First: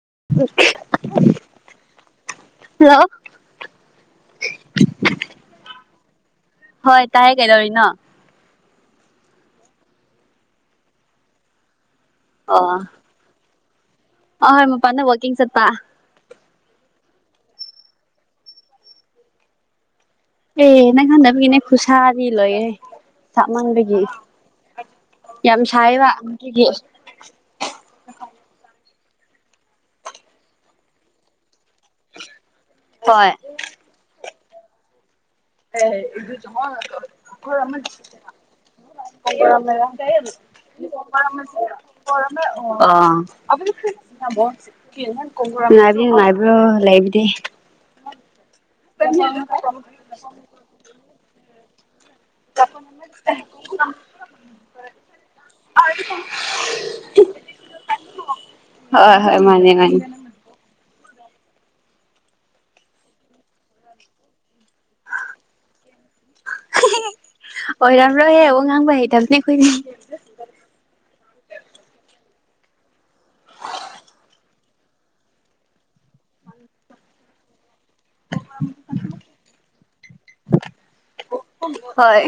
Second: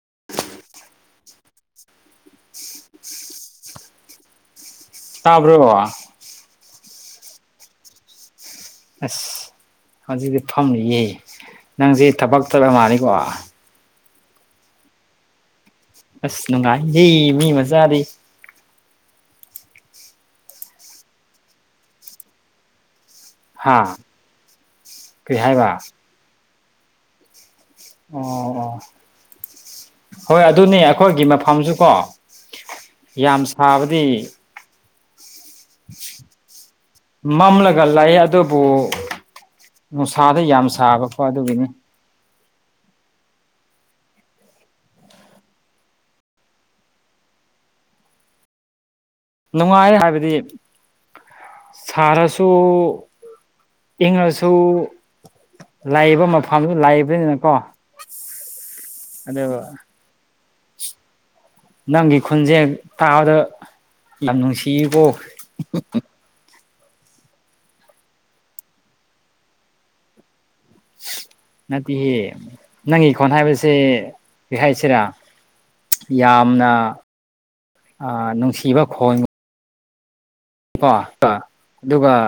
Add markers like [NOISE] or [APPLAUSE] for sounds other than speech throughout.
ꯑ ꯇꯥꯕ꯭ꯔꯣ ꯍꯣꯏ ꯇꯥꯏꯦ ꯀꯩꯗꯧꯔꯤꯅꯣ ꯑꯁ ꯍꯧꯖꯤꯛꯇꯤ ꯐꯝꯅꯤꯌꯦ ꯅꯪꯁꯦ ꯊꯕꯛ ꯆꯔ ꯃꯥꯅꯤꯀꯣ ꯑ ꯍꯣꯏ ꯃ ꯄꯥꯟꯗ ꯋꯥꯀꯤ ꯁꯠꯄ ꯑꯁ ꯅꯨꯡꯉꯥꯏꯍ ꯃꯤ ꯃꯆꯥꯥꯗꯤ ꯑꯦ ꯈꯥꯟꯗ ꯏꯅꯦ ꯈꯨꯁꯥꯗꯤ ꯂꯣꯏꯌꯦꯦ ꯍꯥ ꯊꯥꯛꯃꯥꯡꯕꯒꯤ ꯀꯔꯤ ꯌꯥꯝ ꯍꯥꯏꯕ ꯁꯥꯏꯕ ꯑꯗꯨꯒꯤ ꯑꯣ ꯑꯣ ꯍꯣꯏ ꯑꯗꯨꯅꯤ ꯑꯩꯈꯣꯏꯒꯤ ꯃꯐꯝꯁꯨ ꯀꯣ ꯍꯣꯏ ꯌꯥꯝ ꯁꯥꯕꯗꯤ ꯃꯝꯂꯒ ꯑꯦ ꯂꯩ ꯑꯗꯨꯕꯨ ꯅꯨꯡꯁꯥꯗ ꯏꯦ ꯌꯥꯝ ꯁꯥꯕꯀꯣ ꯑꯗꯨꯒꯤꯅꯤ [UNINTELLIGIBLE] ꯅꯨꯡꯉꯥꯏꯕ꯭ꯔꯣ ꯂꯩꯕꯗꯤ ꯅꯉ ꯑ ꯁꯥꯔꯁꯨ ꯏꯪꯉꯁꯨ ꯂꯥꯛꯏꯕ ꯃꯐꯝꯗꯨ ꯂꯥꯛꯏꯕꯅꯤꯅꯀꯣ ꯍꯣꯏ ꯍꯣꯏ ꯃꯥꯅꯦ ꯃꯥꯅꯦ ꯅꯪꯒꯤ ꯈꯨꯟꯁꯦ ꯇꯥꯕꯗ ꯌꯥꯝ ꯅꯨꯡꯁꯤꯀꯣ ꯑꯣꯏꯔꯝꯔꯣꯏꯍꯕ ꯉꯥꯡꯕ ꯍꯩꯇꯕꯅꯦ ꯑꯩꯈꯣꯏꯅꯦ ꯅꯪ ꯏꯈꯣꯟ ꯍꯥꯏꯕꯁꯦ ꯀꯔꯤ ꯍꯥꯏꯁꯤꯔꯥ ꯌꯥꯝꯅ ꯅꯨꯡꯁꯤꯕ ꯈꯣꯡ ꯀꯣ ꯑꯗꯨꯒ ꯍꯣꯏ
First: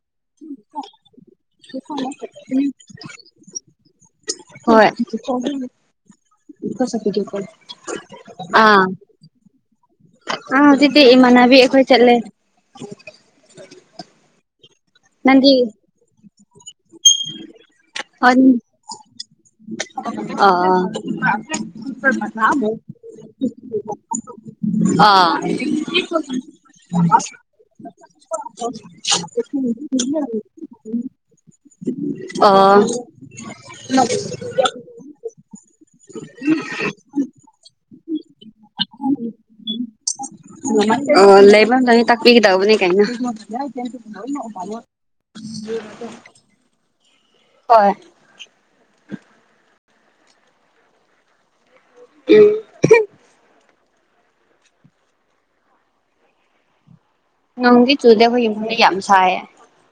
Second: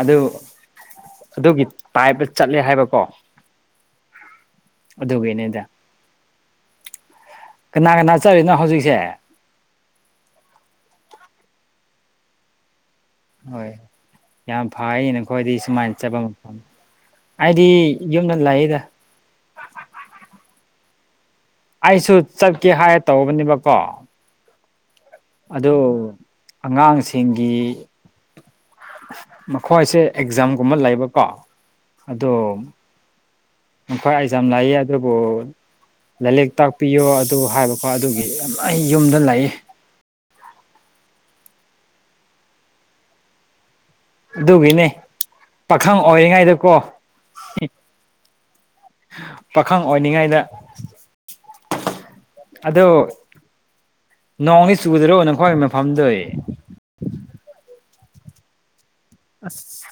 ꯑꯗꯨ ꯑꯗꯨꯒꯤ ꯇꯥꯏꯞꯇ ꯆꯠꯂꯦ ꯍꯥꯏꯕꯀꯣ ꯍꯣꯏ ꯑꯗꯨꯒꯤꯅꯤꯗ ꯀꯁ ꯐꯗꯤ ꯀꯅꯥ ꯀꯅꯥ ꯆꯠꯂꯤꯅꯣ ꯑꯥ ꯍꯧꯖꯤꯛꯁꯦ ꯑ ꯇꯤꯗꯤꯤ ꯏꯃꯥꯟꯕꯤ ꯑꯩꯈꯣꯏ ꯆꯠꯂꯦ ꯍꯣꯏ ꯌꯥꯝ ꯐꯩꯅ ꯅꯪꯗꯤ ꯈꯣꯏꯗꯤ ꯁꯨꯃꯥꯏꯅ ꯆꯠꯄ ꯃꯐꯝ ꯍ ꯌꯨꯝꯗ ꯂꯩꯗ ꯑꯣ ꯑꯩꯁꯨ ꯆꯠꯀꯦ ꯍꯥꯏꯔ ꯇꯧꯕꯅꯦꯕꯀꯣ [UNINTELLIGIBLE] ꯑꯗꯨ ꯑꯉꯥꯡꯁꯤꯡꯒꯤ ꯃꯈꯣꯏꯁꯦ ꯑꯦꯛꯖꯥꯝꯒꯨꯝꯕ ꯑꯥ ꯑ ꯑꯩꯈꯣꯏ ꯑꯩ ꯌꯥꯝ ꯂꯥꯛꯌꯦ ꯑꯗꯨꯕꯨꯣ ꯂꯥꯏꯔꯤꯛ ꯇꯥꯛꯄꯤꯌꯣ ꯑꯗꯨ ꯍꯥꯏꯕꯀꯣ ꯑꯗꯨꯒꯤ ꯌꯥꯝ ꯌꯨꯝꯗ ꯂꯏ ꯑꯣ ꯂꯩꯕ ꯇ ꯇꯥꯛ ꯄꯤ ꯀꯗꯕ ꯅ ꯀꯥꯏꯅ ꯑꯗꯨꯒꯤꯅꯦ ꯄꯥꯈꯪ ꯑꯣꯏꯔꯤꯉꯩꯗꯀꯣ ꯍꯣꯏ ꯄꯥꯈꯪ ꯑꯣꯏꯅꯤꯡꯉꯥꯏꯗ ꯑꯗꯣ ꯅꯣꯡꯅꯤ ꯆꯨꯗꯔꯣ ꯅꯈꯋꯥ ꯃꯐꯝꯗꯨ ꯒꯤ ꯆꯨꯗꯦ ꯍꯕꯗꯤ ꯌꯥꯝ ꯁꯥꯏꯌꯦ ꯑꯁ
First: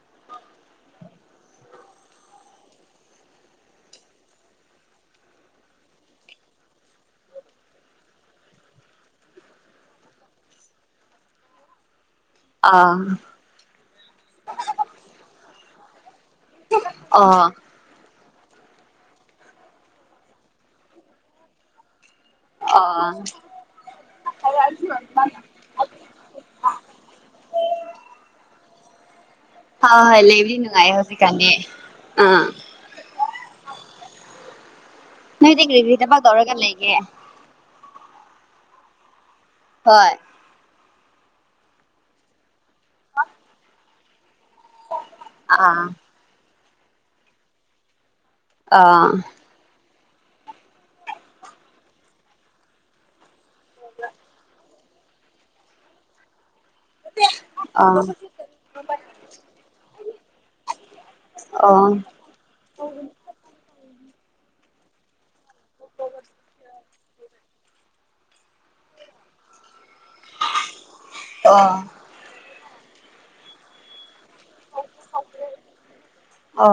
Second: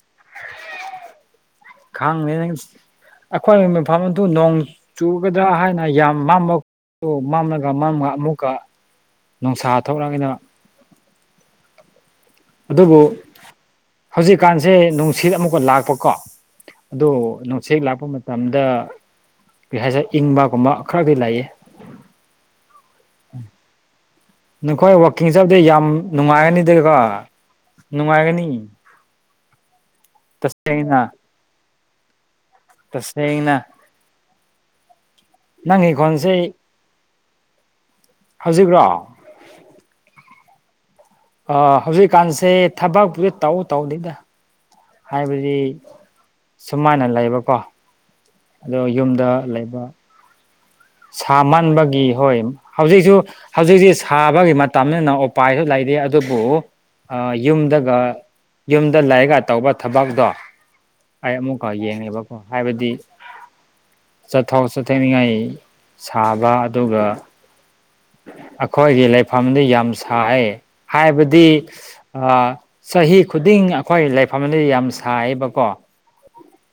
ꯀꯉ ꯑꯩꯈꯣꯏꯅ ꯃꯐꯝ ꯑꯗꯨ ꯅꯣꯡ ꯆꯨꯒꯗ꯭ꯔꯥ ꯍꯥꯏꯅ ꯌꯥꯝ ꯃꯕ ꯑꯗꯨ ꯃꯝꯂꯒ ꯃꯝꯒ ꯑꯃꯨꯛꯀ ꯅꯨꯡꯁꯥ ꯊꯣꯛꯂꯛꯅꯤꯅ ꯑꯥ ꯑꯗꯨꯕꯨ ꯍꯧꯖꯤꯛꯀꯥꯟꯁꯦ ꯅꯨꯡꯁꯤꯠ ꯑꯃꯨꯛꯀ ꯂꯥꯛꯄꯀꯣ ꯑꯗꯨꯗꯣ ꯑꯣ ꯅ ꯁꯦꯡꯒ ꯂꯥꯛꯄ ꯃ ꯃꯇꯝꯗ ꯀꯩ ꯍꯥꯏꯁꯦ ꯏꯪꯕꯒꯨꯝꯕ ꯈꯔꯗꯤ ꯂꯩꯌꯦ ꯑ ꯅꯈꯣꯏ ꯋꯥꯛꯀꯤꯡ ꯆꯠꯕꯗꯤ ꯌꯥꯝ ꯅꯨꯡꯉꯥꯏꯒꯅꯤꯗꯀꯣ ꯅꯨꯡꯉꯥꯏꯒꯅꯤ ꯍ ꯍꯣꯏ ꯂꯩꯕꯔꯤꯅꯅꯨꯡꯉ ꯍꯧ ꯇꯁꯦꯡꯅ ꯁꯤ ꯀꯅꯤ ꯑ ꯇꯁꯦꯡꯅ ꯅꯣꯏ ꯏ ꯅꯪꯒꯤ ꯔꯔꯤꯚꯗꯕ ꯗꯔꯒ ꯂꯩꯒꯦ ꯍꯧꯖꯤꯕ꯭ꯔꯣ ꯍꯣꯏ ꯑ ꯍꯧꯖꯤꯛꯀꯥꯟꯁꯦ ꯊꯕꯛꯄꯨꯗꯤ ꯇꯧꯎ ꯇꯧꯅꯤꯗ ꯍꯥꯏꯕꯗꯤ ꯑꯥ ꯁꯨꯃꯥꯏꯅ ꯂꯩꯕꯀꯣ ꯑꯗꯣ ꯑꯥ ꯑꯥ ꯌꯨꯝꯗ ꯂꯩꯕ ꯁꯥꯃꯟꯕꯒꯤ ꯍꯣꯏ ꯍꯧꯖꯤꯛꯁꯨ ꯍꯧꯖꯤꯛꯁꯤ ꯁꯥꯕꯒꯤ ꯇꯝꯃꯤꯟꯅ ꯎꯄꯥꯏꯁꯨ ꯂꯩꯔꯤ ꯑꯗꯨꯕꯨ ꯌꯨꯝꯗꯒ ꯑꯣ ꯌꯨꯝꯗ ꯂꯥꯏꯒ ꯇꯧꯕ ꯊꯕꯛꯇꯣ ꯑꯩ ꯑꯃꯨꯛꯀ ꯌꯦꯡꯉꯦꯕꯀꯣ ꯍꯥꯏꯕꯗꯤ ꯆꯠꯊꯣꯛ ꯆꯠꯊꯅꯤꯡꯉꯥꯏ ꯁꯥꯕ ꯑꯗꯨꯒ ꯑꯩꯈꯣꯏꯒꯤ ꯂꯩꯐꯝꯗꯤ ꯌꯥꯝ ꯊꯥꯏ ꯍꯥꯏꯕꯗꯤ ꯑꯣ ꯑ ꯆꯍꯤ ꯈꯨꯗꯤꯡ ꯑꯩꯈꯣꯏ ꯂꯩꯐꯝꯗ ꯌꯥꯝ ꯁꯥꯏꯌꯦꯕꯀꯣ ꯑ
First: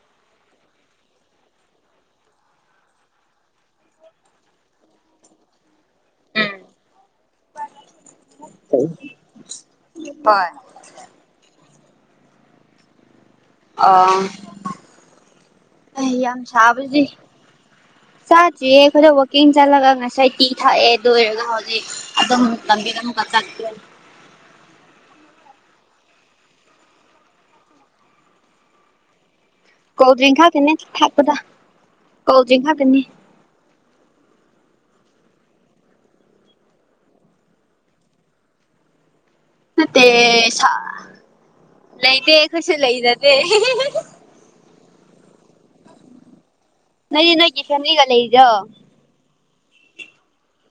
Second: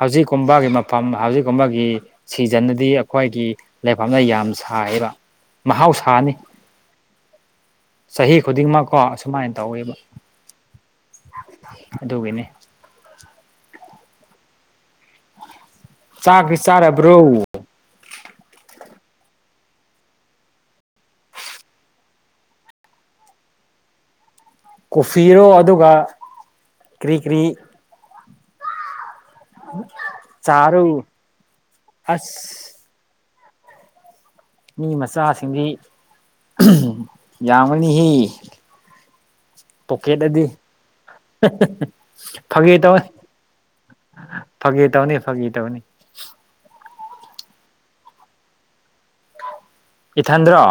ꯍꯧꯖꯤꯛꯀꯨꯝꯕꯒꯤ ꯃꯐꯝ ꯍꯧꯖꯤꯛꯀꯨꯝꯕꯒꯤ ꯁꯤꯖꯟꯗꯗꯤ ꯑꯩꯈꯣꯏꯒꯤ ꯂꯩꯐꯝꯅ ꯌꯥꯝ ꯁꯥꯏ ꯑꯣꯏꯕ ꯃꯍꯥꯎꯁꯥꯅꯤ ꯆꯍꯤ ꯈꯨꯗꯤꯡꯃꯛ ꯎꯝ ꯀꯣ ꯑꯁꯨꯃꯥꯏꯅ ꯇꯧꯋꯦꯕ ꯍꯣꯏ ꯑꯗꯨꯒꯤꯅꯤ ꯑ ꯌꯥꯝ ꯆꯥꯛꯇꯤ ꯁꯥꯕꯗꯤ ꯆꯥꯔꯕ꯭ꯔꯣ ꯆꯥꯗ꯭ꯔꯤꯌꯦ ꯑꯩꯈꯣꯏꯗ ꯋꯥꯛꯀꯤꯡ ꯆꯠꯂꯒ ꯉꯁꯥꯏ ꯇꯤ ꯊꯥꯛꯑꯦ ꯂꯣꯏꯔꯒ ꯍꯧꯖꯤꯛ ꯑꯗꯨꯝꯕꯤ ꯀ ꯆ [UNINTELLIGIBLE] ꯀꯣꯐꯤꯔꯣ ꯑꯗꯨꯒ ꯀꯔꯤ ꯀꯔꯤ ꯀꯣꯜ ꯗ꯭ꯔꯤꯀ ꯀꯅꯤ ꯆꯥꯔꯨ ꯊꯄꯗ ꯀꯣꯜ ꯗ꯭ꯔꯔꯤꯀ ꯑꯁ ꯍꯥ ꯀꯅꯤ ꯃꯤ ꯃꯆꯥꯁꯤꯡꯗꯤ ꯌꯥꯝꯒꯅꯤꯍ ꯄꯣꯀꯦꯠꯇꯗꯤ ꯃꯦꯁ ꯂꯩꯅꯦ ꯀꯁꯨ ꯐꯥꯒꯤ ꯇꯧꯅꯤ ꯂꯩꯗꯗ ꯐꯥꯒꯤ ꯇꯧꯅꯤ ꯐꯥꯒꯤ ꯇꯧꯅꯤ ꯅꯅꯤ ꯅꯒꯤ ꯐꯃꯤꯂꯤꯒꯂ ꯏꯗꯣ ꯏꯊꯟꯗ꯭ꯔꯣ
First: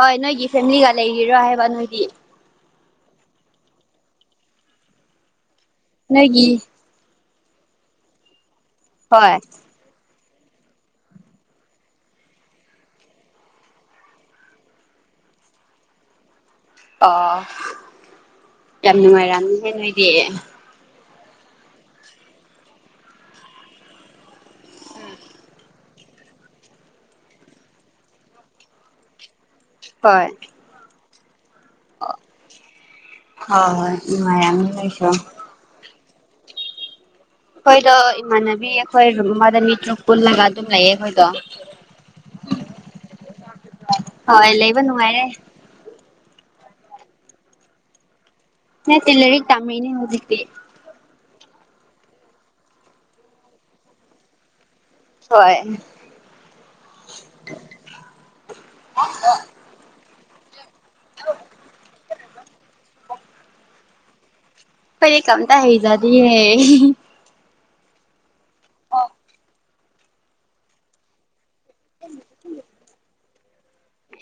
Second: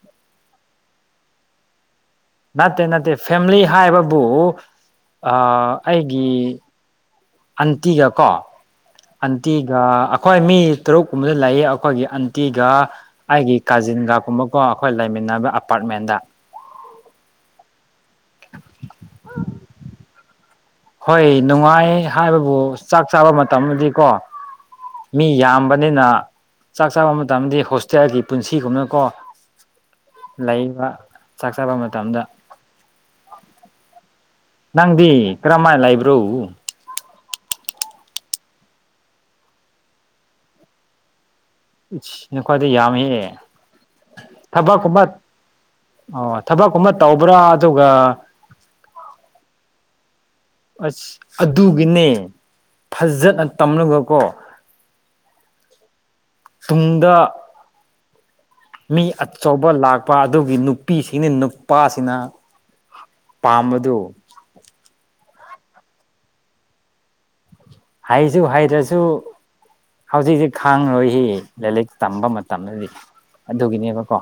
ꯍꯣꯏ ꯅꯣꯏꯒꯤ ꯐꯦꯃꯤꯂꯤꯒ ꯂꯩꯔꯤꯔꯣꯏ ꯍꯥꯏꯕ ꯅꯣꯏꯒꯤ ꯅꯠꯇꯦ ꯅꯠꯇꯦ ꯐꯦꯂꯤ ꯍꯥꯏꯕꯕꯨ ꯑꯩꯒꯤ ꯅꯣꯏꯒꯤ ꯑꯟꯇꯤꯒ ꯀꯣ ꯍꯣꯏ ꯑꯇꯤꯒ ꯑꯩꯈꯣꯏ ꯃꯤ ꯇꯔꯨꯛ ꯀꯨꯝꯕꯗ ꯂꯩꯌꯦ ꯑꯩꯈꯣꯏꯒꯤ ꯑꯟꯇꯤꯒ ꯑꯩꯒꯤ ꯀꯥꯖꯤꯟꯒ ꯀꯨꯝꯕꯀꯣ ꯑꯩꯈꯣꯏ ꯂꯩꯃꯤꯟꯅ ꯅꯕ ꯑꯄꯥꯔꯠꯃꯦꯟꯗ ꯑꯣ ꯌꯥꯝ ꯅꯨꯡꯉꯥꯏꯔ ꯌꯥꯝ ꯅꯨꯡꯉꯥꯏꯅꯣꯏꯗꯤ ꯍꯣꯏ ꯅꯨꯡꯉꯥꯏ ꯍꯥꯏꯕꯕꯨ ꯆꯥꯛ ꯆꯥꯕ ꯃꯇꯝꯗꯤꯀꯣ ꯃꯤ ꯌꯥꯝꯕ ꯑꯅ ꯆꯥꯛ ꯆꯥꯕ ꯃꯇꯝꯗꯤ ꯍꯣꯁꯇꯦꯜꯒꯤ ꯄꯨꯟꯁꯤꯒꯨꯝꯅꯀꯣ ꯍꯣꯏ ꯂꯩꯕ ꯆꯥꯛ ꯆꯥꯕ ꯃꯇꯝꯗ ꯍꯣꯏ ꯍꯣꯏ ꯅꯨꯡꯉꯥꯏꯔꯝꯅꯤ ꯅꯣꯏꯁꯨ ꯅꯪꯗꯤ ꯀꯔꯃꯥꯏꯂ ꯏꯕ꯭ꯔꯣ ꯑꯩꯈꯣꯏꯗꯣ ꯏꯃꯥꯟꯅꯕꯤ ꯑꯩꯈꯣꯏ ꯑꯃꯗ ꯃꯤ ꯇꯔꯨꯛ ꯄꯨꯜꯂꯒ ꯑꯗꯨꯝ ꯂꯩꯌꯦ ꯑꯩꯈꯣꯏꯗꯣ ꯅꯈꯣꯏꯋꯥꯗ ꯌꯥꯝ ꯍꯦꯛꯑꯦ ꯍꯣꯏ ꯊꯕꯛ ꯂꯩꯕ ꯈꯨꯨꯝꯕ ꯅꯨꯡꯉꯥꯏꯔꯦ ꯑꯣ ꯊꯕꯛꯀꯨꯝꯕ ꯇꯧꯕ꯭ꯔꯥ ꯑꯗꯨꯒ ꯅ ꯇꯤꯜꯦꯜ ꯇꯃꯦꯅꯦ ꯍꯧꯖꯤꯛꯇꯦ ꯑꯁ ꯑꯗꯨꯒꯤꯅꯦ ꯐꯖꯅ ꯇꯝꯂꯒꯀꯣ ꯍꯣꯏ ꯇꯨꯡꯗ ꯃꯤ ꯑꯆꯧꯕ ꯂꯥꯛꯄ ꯑꯗꯨꯒꯤ ꯅꯨꯄꯤꯁꯤꯅ ꯅꯨꯄꯥꯁꯤꯅ ꯄꯥꯝꯕꯗꯨ ꯐꯦ ꯀꯝ ꯇ ꯍ ꯏꯖꯥꯗꯤ ꯍꯩꯁꯨ ꯍꯩꯗ꯭ꯔꯁꯨ ꯍꯧꯖꯤꯛꯖꯤꯛ ꯈꯥꯡꯉꯣꯏꯁꯤ ꯂꯥꯏꯔꯤꯛ ꯇꯝꯕ ꯃꯇꯝꯗꯗꯤ ꯑꯗꯨꯒꯤꯅꯦꯕꯀꯣ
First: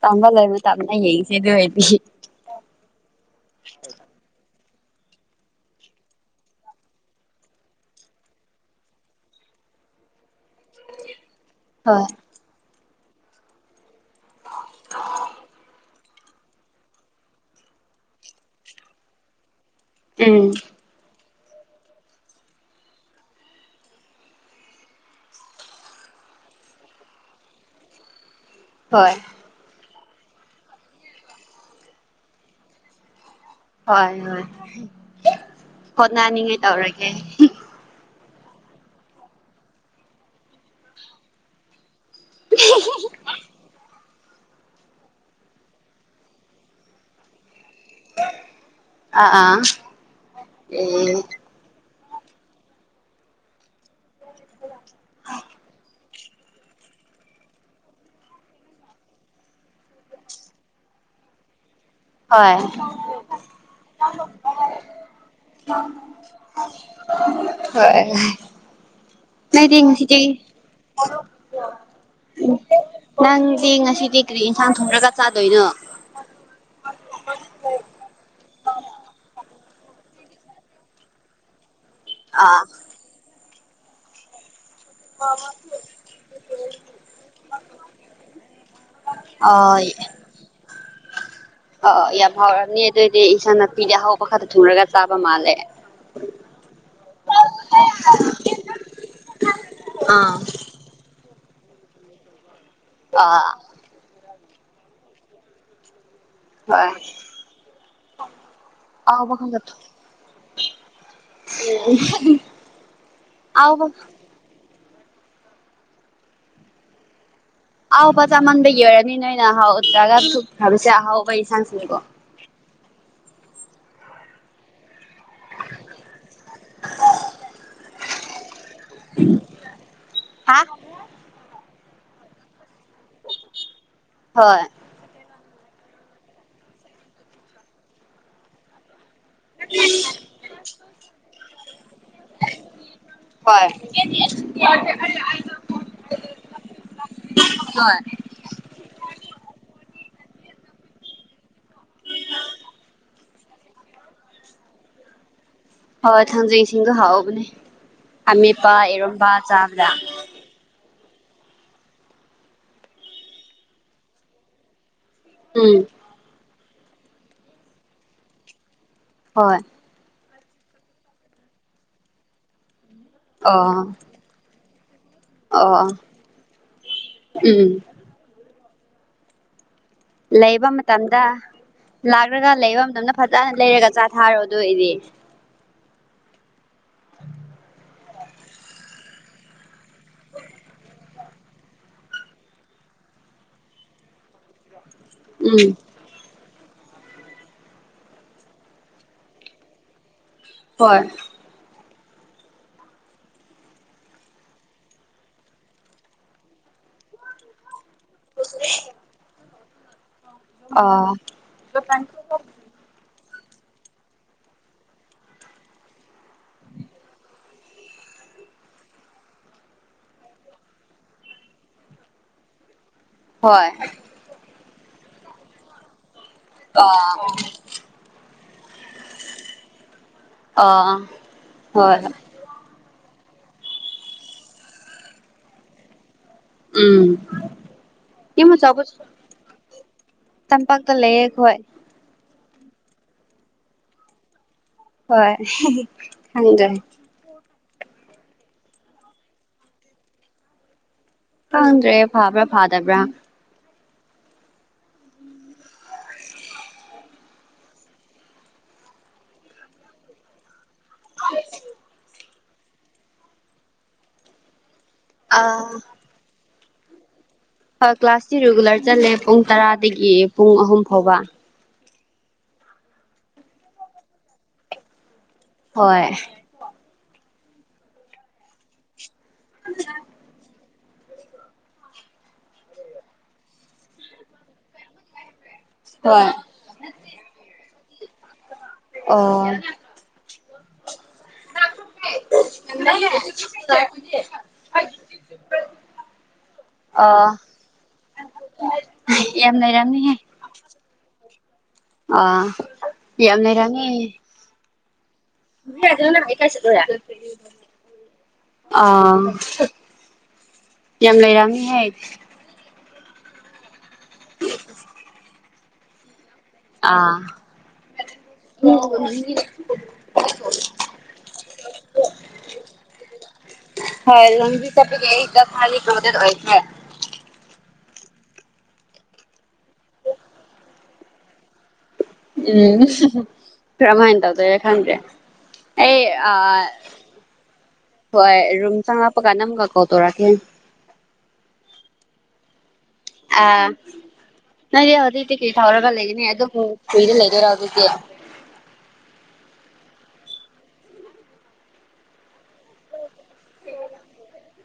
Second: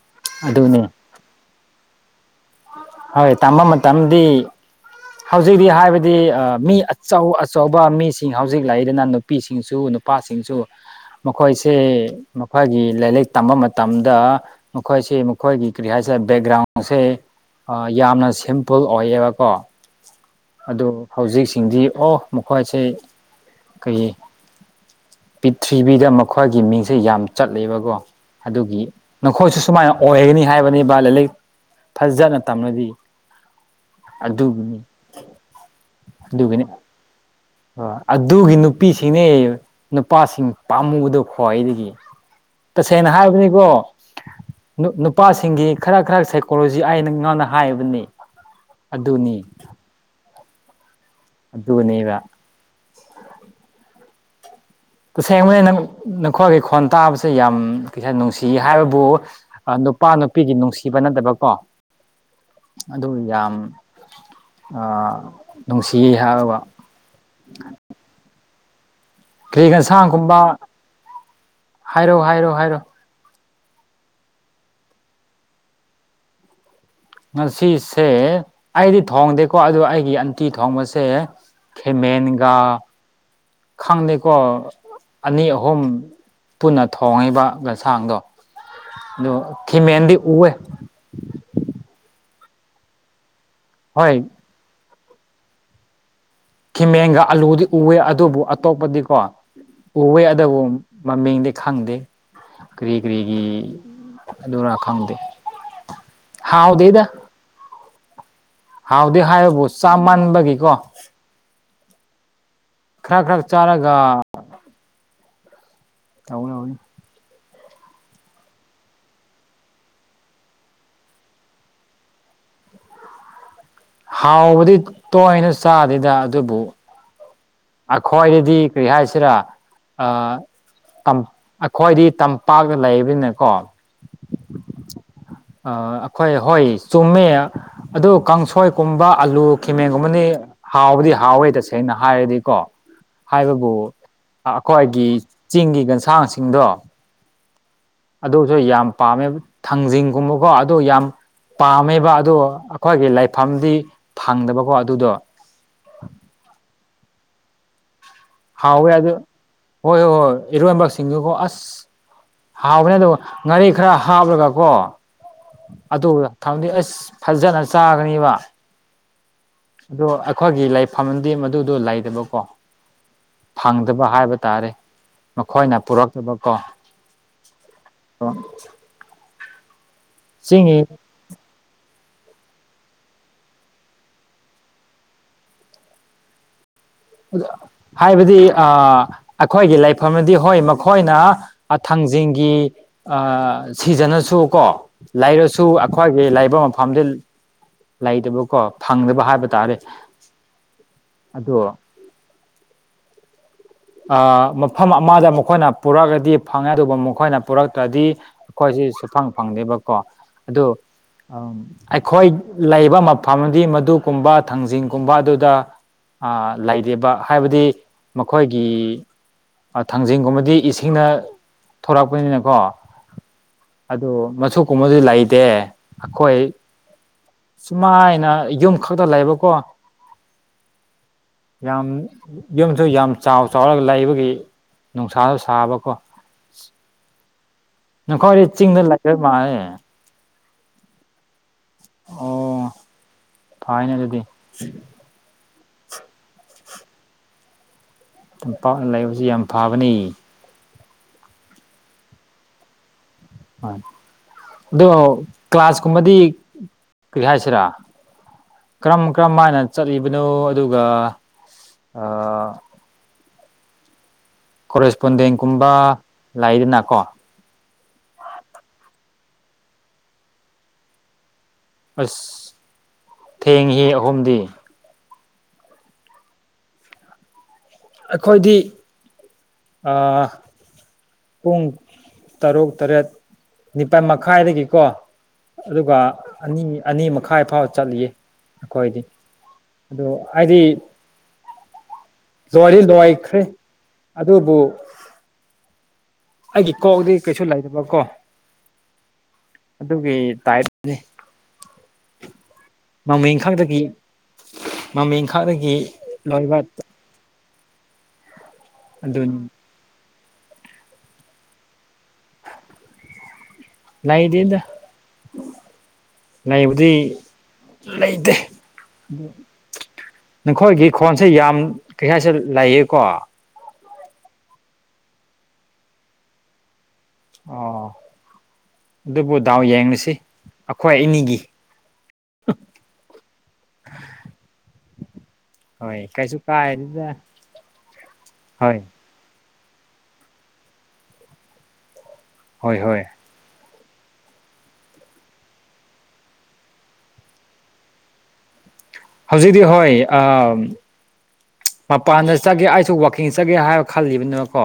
ꯇꯝꯕ ꯂꯣꯏꯕ ꯑꯗꯨꯅꯤ ꯇꯝꯅ ꯌꯦꯡꯁꯦ ꯑꯗꯨ ꯑꯣꯏꯗꯤ ꯍꯣꯏ ꯇꯝꯕ ꯃꯇꯝꯗꯤ ꯍꯧꯖꯤꯛꯇꯤ ꯍꯥꯏꯕꯗꯤ ꯃꯤ ꯑꯆꯧ ꯑꯆꯧꯕ ꯃꯤꯁꯤꯡ ꯍꯧꯖꯤꯛ ꯂꯥꯛꯏꯗꯅ ꯅꯨꯄꯤꯁꯤꯡꯁꯨ ꯅꯨꯄꯥꯁꯤꯡꯁꯨ ꯃꯈꯣꯏꯁꯦ ꯍꯣꯏ ꯃꯈꯣꯏꯒꯤ ꯂꯥꯏꯔꯤꯛ ꯇꯝꯕ ꯃꯇꯝꯗ ꯃꯈꯣꯏꯁꯤ ꯃꯈꯣꯏꯒꯤ ꯀꯔꯤ ꯍꯥꯏꯁꯦ ꯕꯦꯛꯒ꯭ꯔꯥꯎꯟꯁꯦ ꯌꯥꯝꯅ ꯁꯤꯝꯄꯜ ꯑꯣꯏꯌꯦꯕꯀꯣ ꯎꯝ ꯑꯗꯨ ꯍꯧꯖꯤꯛꯁꯤꯡꯗꯤ ꯑꯣ ꯃꯈꯣꯏꯁꯦ ꯀꯩ ꯄꯤꯔꯤꯊꯤꯕꯤꯗ ꯃꯈꯣꯏꯒꯤ ꯃꯤꯡꯁꯦ ꯌꯥꯝ ꯆꯠꯂꯦꯕꯀꯣ ꯑꯗꯨꯒꯤ ꯍꯣꯏ ꯅꯈꯣꯏꯁꯨ ꯁꯨꯃꯥꯏꯅ ꯑꯣꯏꯒꯅꯤ ꯍꯥꯏꯕꯅꯦꯕ ꯂꯥꯏꯔꯤꯛ ꯐꯖꯅ ꯇꯝꯂꯗꯤ ꯍꯣꯏ ꯍꯣꯏ ꯑꯗꯨꯒꯤꯅꯤ ꯍꯣꯠꯅꯅꯤꯡꯉꯥꯏ ꯑꯗꯨꯒꯤꯅꯤ ꯇꯧꯔꯒꯦ ꯑꯗꯨꯒꯤ ꯅꯨꯄꯤꯁꯤꯡꯅꯦ ꯅꯨꯄꯥꯁꯤꯡ ꯄꯥꯝꯃꯨꯕꯗꯣ ꯈ꯭ꯋꯥꯏꯗꯒꯤ ꯇꯁꯦꯡꯅ ꯍꯥꯏꯕꯅꯤꯀꯣ ꯅꯨꯄꯥꯁꯤꯡꯒꯤ ꯈꯔ ꯈꯔ ꯁꯥꯏꯀꯣꯂꯣꯖꯤ ꯑꯩꯅꯉꯅ ꯍꯥꯏꯕꯅꯤ ꯑꯗꯨꯅꯤ ꯎ ꯑꯗꯨꯠꯇꯅꯕ ꯇꯁꯉꯩꯅ ꯅꯈꯣꯏꯒꯤ ꯈꯣꯟ ꯇꯥꯕꯁꯦ ꯌꯥꯝ ꯀꯩꯁꯥ ꯅꯨꯡꯁꯤ ꯍꯥꯏꯕꯕꯨ ꯅꯨꯄꯥ ꯅꯨꯄꯤꯒꯤ ꯅꯨꯡꯁꯤꯕ ꯅꯠꯇꯕ ꯀꯣ ꯑꯦ ꯍꯣꯏ ꯑꯗꯨ ꯌꯥꯝ ꯅꯨꯡꯁꯤꯩ ꯍꯥꯏꯔꯕ ꯅꯗꯤꯁꯤꯗꯤ ꯍꯥꯏꯔꯣ ꯍꯥꯏꯔꯣ ꯍꯥꯏꯔꯣ ꯅꯪ ꯗꯤ ꯉꯁꯤꯗꯤ ꯀꯔꯤ ꯌꯦꯟꯁꯥꯡ ꯊꯣꯡꯔꯒ ꯆꯥꯗꯣꯏꯅꯣ ꯉꯁꯤꯁꯦ ꯑꯩꯗꯤ ꯊꯣꯡꯗꯦꯀꯣ ꯑꯗꯨ ꯑꯩꯒꯤ ꯑꯟꯇꯤ ꯊꯣꯡꯕꯁꯦ ꯈꯦꯃꯦꯟꯒꯥ ꯑꯥ ꯈꯪꯗꯦꯀꯣ ꯑꯅꯤ ꯑꯍꯨꯝ ꯄꯨꯟꯅ ꯊꯣꯡꯉꯤꯕ ꯌꯦꯟꯁꯥꯡꯗꯣ꯫ ꯑꯗꯨ ꯑꯣꯏ ꯈꯤꯃꯦꯟꯗꯤ ꯎꯋꯦ꯫ ꯍꯥꯎꯔꯅꯤ ꯑꯗꯨꯏꯗꯤ ꯏꯟꯁꯥꯡ ꯅꯥꯄꯤꯗꯤ ꯍꯣꯏ ꯑꯍꯥꯎꯕ ꯈꯔꯛꯇ ꯊꯨꯡꯔꯒ ꯆꯥꯕ ꯃꯥꯜꯂꯦ꯫ ꯈꯤꯃꯦꯟꯒ ꯑꯂꯨꯗꯤ ꯎꯑꯦ ꯑꯗꯨꯕꯨ ꯑꯇꯣꯞꯄꯗꯤꯀꯣ ꯎꯋꯦ ꯑꯥ ꯑꯗꯕꯨ ꯃꯃꯤꯡꯗꯤ ꯈꯪꯗꯦ ꯀꯔꯤ ꯀꯔꯤꯒꯤ ꯑꯥ ꯑꯗꯨꯔ ꯈꯗꯦ ꯍꯣꯏ ꯍꯥꯎꯗꯦꯗ꯫ ꯍꯥꯎꯗꯤ ꯑꯍꯥꯎꯕ ꯍꯥꯏꯕꯕꯨ ꯈꯛꯇ ꯆꯥꯃꯟꯕꯒꯤꯀꯣ꯫ [UNINTELLIGIBLE] ꯈꯔ ꯈꯔ ꯑꯍꯥꯎꯕ ꯆꯥꯔꯒ ꯍꯧꯅꯤ-ꯍꯧꯅꯤ꯫ ꯑꯍꯥꯎꯕ ꯆꯥꯃꯟꯕꯒꯤ ꯑꫭꯏꯔꯅꯤ ꯅꯣꯏꯅ ꯑꯍꯥꯎꯗ꯭ꯔꯥꯒꯨꯞꯈꯕꯁꯦ ꯑꯍꯥꯎꯕꯒꯤ ꯌꯦꯡꯁꯥꯡꯁꯤꯡꯗꫭ꯫ ꯍꯥꯎꯕꯗꯤ ꯇꯣꯏꯅ ꯆꯥꯗꯦꯗ ꯑꯗꯨꯕꯨ ꯑꯩꯈ꯭ꯣꯏꯗꯗꯤ ꯀꯔꯤ ꯍꯥꯏꯁꯤꯔꯥ ꯑ ꯑꯩꯈꯣꯏꯗꯤ ꯇꯝꯄꯥꯛꯇ ꯂꯩꯕꯅꯤꯅꯦꯀꯣ ꯍꯣꯏ꯫ ꯑ ꯑꯩꯈꯣꯏ ꯍꯣꯏ ꯆꯨꯝꯃꯦ ꯑꯗꯨ ꯀꯥꯡꯁꯣꯏꯀꯨꯝꯕ ꯑꯂꯨ ꯈꯤꯃꯦꯟꯒꯨꯝꯕꯅꯤ ꯍꯥꯎꯕꯗꯤ ꯍꯥꯎꯋꯦ ꯇꯁꯦꯡꯅ ꯍꯥꯏꯔꯗꯤ꯫ ꯀꯣ ꯍꯣꯏ ꯍꯥꯏꯕꯕꯨ ꯑꯈꯣꯏꯒꯤ ꯆꯤꯡꯒꯤ ꯌꯦꯟꯁꯥꯡꯁꯤꯡꯗꯣ ꯑꯗꯨꯁꯨ ꯌꯥꯝ ꯄꯥꯝꯃꯦꯕ ꯊꯥꯡꯖꯤꯡꯒꯨꯝꯕꯀꯣ ꯑꯗꯨ ꯌꯥꯝ ꯄꯥꯝꯃꯦꯕ ꯑꯗꯣ ꯑꯩꯈꯣꯏꯒꯤ ꯂꯥꯏꯐꯝꯗꯤ ꯐꯪꯗꯕꯀꯣ ꯑꯗꯨꯗꯣ ꯍꯣꯏ ꯊꯥꯡꯖꯤꯡꯁꯤꯡꯗꯣ ꯍꯥꯎꯕꯅꯦ꯫ ꯑꯃꯦꯠꯄ ꯍꯥꯎꯋꯦ ꯑꯗꯨ ꯏꯔꯣꯝꯕ ꯆꯥꯕꯗ ꯍꯣꯏ ꯍꯣꯏ ꯍꯣꯏ ꯏꯔꫭꯟꯕꯁ ꯁꯤꯡꯒꯨꯀꯣ ꯑꯁ ꯍꯥꯎꯕꯅꯦ ꯑꯗꯨꯒ ꯉꯥꯔꯤ ꯈꯔ ꯍꯥꯞꯂꯒ ꯀꯣ ꯎꯝ ꯑꯗꯨ ꯊꯝꯗꯤ ꯑꯁ ꯐꯖꯅ ꯆꯥꯒꯅꯤꯕ꯫ ꯍꯣꯏ ꯑꯗꯨ ꯑꯈꯣꯏꯒꯤ ꯂꯥꯏꯐꯝꯗꯤ ꯃꯗꯨꯗꯣ ꯂꯩꯗꯕꯀꯣ꯫ ꯑꯣ ꯐꯪꯗꯕ ꯍꯥꯏꯕ ꯇꯥꯔꯦ ꯃꯈꯣꯏꯅ ꯑꯣ ꯄꯨꯔꯛꯇꯕ ꯀꯣ꯫ ꯎꯝ [UNINTELLIGIBLE] ꯂꯩꯕ ꯃꯇꯝꯗ ꯂꯥꯛꯔꯒ ꯂꯩꯕ ꯃꯇꯝꯗ ꯐꯖꯅ ꯂꯩꯔꯒ ꯆꯥꯊꯥꯔꯣ ꯑꯗꯨ ꯑꯩꯗꯤ꯫ ꯑꯗꫭ ꯍꯥꯏꯕꯗꯤ ꯑ ꯑꯩꯈꯣꯏꯒꯤ ꯂꯥꯏꯐꯝꯗꯤ ꯍꯣꯏ ꯃꯈꯣꯏꯅ ꯑ ꯊꯪ ꯖꯤꯡꯒꯤ ꯑ ꯁꯤꯖꯟꯅꯁꯨ ꯀꯣ ꯎꯝ ꯂꯩꯔꯁꯨ ꯑꯩꯈꯣꯏꯒꯤ ꯂꯥꯏꯕ ꯃꯐ ꯄꯥꯝꯗ ꯂꯩꯇꯕꯀꯣ ꯐꯪꯗꯕ ꯍꯥꯏꯕ ꯇꯥꯔꯦ꯫ ꯍꯣꯏ ꯑꯗꯣ ꯑ ꯃꯐꯝ ꯑꯃꯗ ꯃꯈꯣꯏꯅ ꯄꯨꯔꯛꯑꯗꯤ ꯐꯪꯉꯦ ꯑꯗꯨꯕꯨ ꯃꯈꯣꯏꯅ ꯄꯨꯔꯛ ꯇꯗꯤ ꯑꯩꯈꯣꯏꯁꯦ ꯁꯨꯐꯪ ꯐꯪꯗꯦꯕꯀꯣ ꯑꯗꯨ ꯑꯥ ꯑꯝ ꯑꯩꯈꯣꯏ ꯂꯩꯕ ꯃ ꯐꯝꯃꯗꯤ ꯃꯗꯨꯀꯨꯝꯕ ꯊꯥꯡꯖꯤꯡꯒꯨꯝꯕ ꯑꯗꯨꯗꯥ ꯑ ꯂꯩꯔꯤꯕ ꯍꯥꯏꯕꯗꯤ ꯃꯈꯣꯏ ꯝ ꯊꯥꯡꯖꯤꯡꯒꯨꯝꯕꯗꯤ ꯏꯁꯤꯡꯅ ꯊꯣꯔꯛꯄꯅꯤꯅꯀꯣ ꯍꯣꯏ ꯑꯗꯨ ꯃꯆꯨ ꯀꯨꯝꯕꯁꯨ ꯂꯩꯇꯦ꯫ ꯑꯈꯣꯏ ꯑꯥ ꯁꯨꯃꯥꯏꯅ ꯌꯨꯝ ꯈꯛꯇ ꯂꯩꯕꯀꯣ꯫ ꯑꯥ ꯌꯥꯝ ꯍꯣꯏ ꯌꯨꯝꯁꯨ ꯌꯥꯝ ꯆꯥꯎ ꯆꯥꯎꯔꯒ ꯂꯩꯕꯒꯤ ꯅꯨꯡꯁꯥꯗ ꯁꯥꯕꯀꯣ꯫ ꯎꯝ꯫ ꯌꯨꯝ ꯅꯪꯈꯣꯏꯗꯤ ꯆꯤꯡꯗ ꯑꯆꯧꯕ ꯂꯩꯕ ꯃꯥꯜꯂꯦꯅꯦ꯫ ꯇꯝꯄꯥꯛꯇ ꯂꯩꯌꯦꯈꯣꯏ꯫ ꯑꯣ ꯐꯥꯏꯅꯦ ꯑꯗꯨꯗꯤ꯫ ꯍꯣꯏ ꯈꯪꯗ꯭ꯔꯦ꯫ ꯇꯝꯄꯥꯛꯅ ꯂꯩꯕꯁꯤ ꯌꯥꯝ ꯐꯕꯅꯤ꯫ [UNINTELLIGIBLE] ꯐꯥꯕ꯭ꯔꯥ ꯐꯗꯕ꯭ꯔꯥ ꯑꯗꯣ ꯀ꯭ꯂꯥꯁꯀꯨꯝꯕꯗꯤ ꯀꯔꯤ ꯍꯥꯏꯁꯤꯔꯥ ꯀꯔꯝ ꯀꯔꯝ ꯍꯥꯏꯅ ꯆꯠꯂꯤꯕꯅꯣ ꯑꯗꯨꯒ ꯑ ꯑ ꯀꯣꯔꯦꯁꯄꯣꯟꯗꯦꯟꯒꯨꯝꯕ ꯂꯩꯗꯅꯀꯣ ꯀ꯭ꯂꯥꯁꯁꯤ ꯔꯤꯒꯨꯂꯔ ꯆꯜꯂꯦ ꯄꯨꯡ ꯇꯔꯥꯗꯒꯤ ꯄꯨꯡ ꯑꯍꯨꯝ ꯐꯥꯎꯕ ꯑꯁ ꯊꯦꯡꯍꯤ ꯑꯍꯨꯝꯗꯤ ꯍꯣꯏ ꯑꯩꯈꯣꯏꯗꯤ ꯄꯨꯡ ꯇꯔꯨꯛ ꯇꯔꯦꯠ ꯅꯤꯄꯥꯜ ꯃꯈꯥꯏꯗꯒꯤꯀꯣ ꯑꯗꯨꯒ ꯍꯣꯏ ꯑꯅꯤ ꯑꯅꯤ ꯃꯈꯥꯏ ꯐꯥꯎꯕ ꯆꯠꯂꯤꯌꯦ ꯑꯩꯈꯣꯏꯗꯤ ꯑꯣ ꯑꯣ ꯍꯥꯏꯗꯤ ꯂꯣꯏꯔꯤ ꯂꯥꯏꯈ꯭ꯔꯦ ꯑꯗꯨꯕꯨ ꯑꯩꯒꯤ ꯀꯣꯛꯗꯤ ꯑꯣ ꯀꯩꯁꯨ ꯂꯩꯇꯕ ꯀꯣ ꯌꯥꯝ ꯂꯩꯔꯝꯅꯤꯍꯦ ꯑꯗꯨꯒꯤ ꯇꯥꯏꯗꯤ ꯑ [UNINTELLIGIBLE] ꯃꯃꯤ ꯏꯪꯈꯥꯗꯒꯤ ꯂꯧꯔꯤꯕ ꯑꯥ ꯌꯥꯝ ꯂꯩꯔꯝꯃꯤꯍ [UNINTELLIGIBLE] ꯂꯩꯕꯨꯗꯤ ꯑꯥ ꯂꯩꯇꯦ ꯅꯈꯣꯏꯒꯤ ꯈꯣꯟꯁꯦ ꯌꯥꯝ ꯀꯩꯀꯥꯏꯁꯦ ꯂꯩꯌꯦꯀꯣ ꯍꯣꯏ ꯂꯕꯤ ꯆꯗ ꯈ ꯃ ꯑꯣꯏꯁ ꯑꯣ ꯑꯗꯨꯕꯨ ꯗꯥꯎ ꯌꯦꯡꯁꯤ ꯑꯩꯈꯣꯏ ꯑꯅꯤꯒꯤ ꯎꯝ ꯔꯃꯥꯏꯟ ꯇꯗ ꯑꯦꯈꯥꯟꯗ ꯑꯩ ꯍꯣꯏ ꯀꯩꯁꯨ ꯀꯥꯏꯗꯦꯗ ꯍꯣꯏ ꯔꯨꯝ ꯆꯪꯂꯛꯄ ꯀꯥꯟꯅꯝꯒ ꯀꯜꯂ ꯇꯧꯔꯀꯦ ꯍꯣꯏ ꯍꯣꯏ ꯑ ꯅꯪꯗꯤ ꯍꯧꯖꯤꯛꯇꯤ ꯀꯩ ꯊꯥꯎꯔꯒ ꯂꯩꯒꯅꯤ ꯑꯗꯨꯕꯨ ꯀꯨꯏꯔ ꯂꯩꯗꯣꯏꯔꯣ ꯍꯧꯖꯤꯗꯤ ꯍꯧꯖꯤꯛꯇꯤ ꯍꯣꯏ ꯑ ꯃꯄꯥꯟꯗ ꯆꯠꯒꯦ ꯑꯩꯁꯨ ꯋꯥꯛꯀꯤꯡ ꯆꯠꯒꯦ ꯍꯥꯏꯕ ꯈꯜꯂꯤꯕꯅꯤꯅꯀꯣ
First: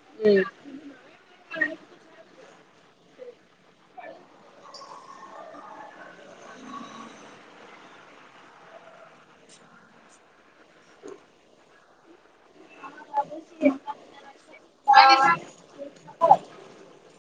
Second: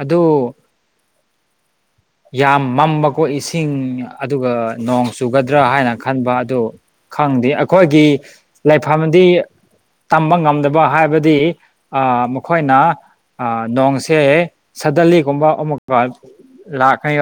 ꯑꯗꯨ ꯎꯝ ꯌꯥꯝ ꯃꯝꯕꯀꯣ ꯏꯁꯤꯡ ꯑꯗꯨꯒ ꯅꯣꯡ ꯆꯨꯒꯗ꯭ꯔꯥ ꯍꯥꯏꯅ ꯈꯟꯕ ꯑꯗꯨ ꯈꯪ ꯑꯩꯈꯣꯏꯒꯤ ꯂꯥꯏꯐꯝꯗꯤ ꯇꯝꯕ ꯉꯝꯗꯕ ꯍꯥꯏꯕꯗꯤ ꯑ ꯑꯩꯈꯣꯏꯅ ꯅꯣꯡꯁꯦ ꯁꯗꯂꯤꯒꯨꯝꯕ ꯑꯃꯨꯛꯀ ꯂꯥꯛꯀꯅꯤ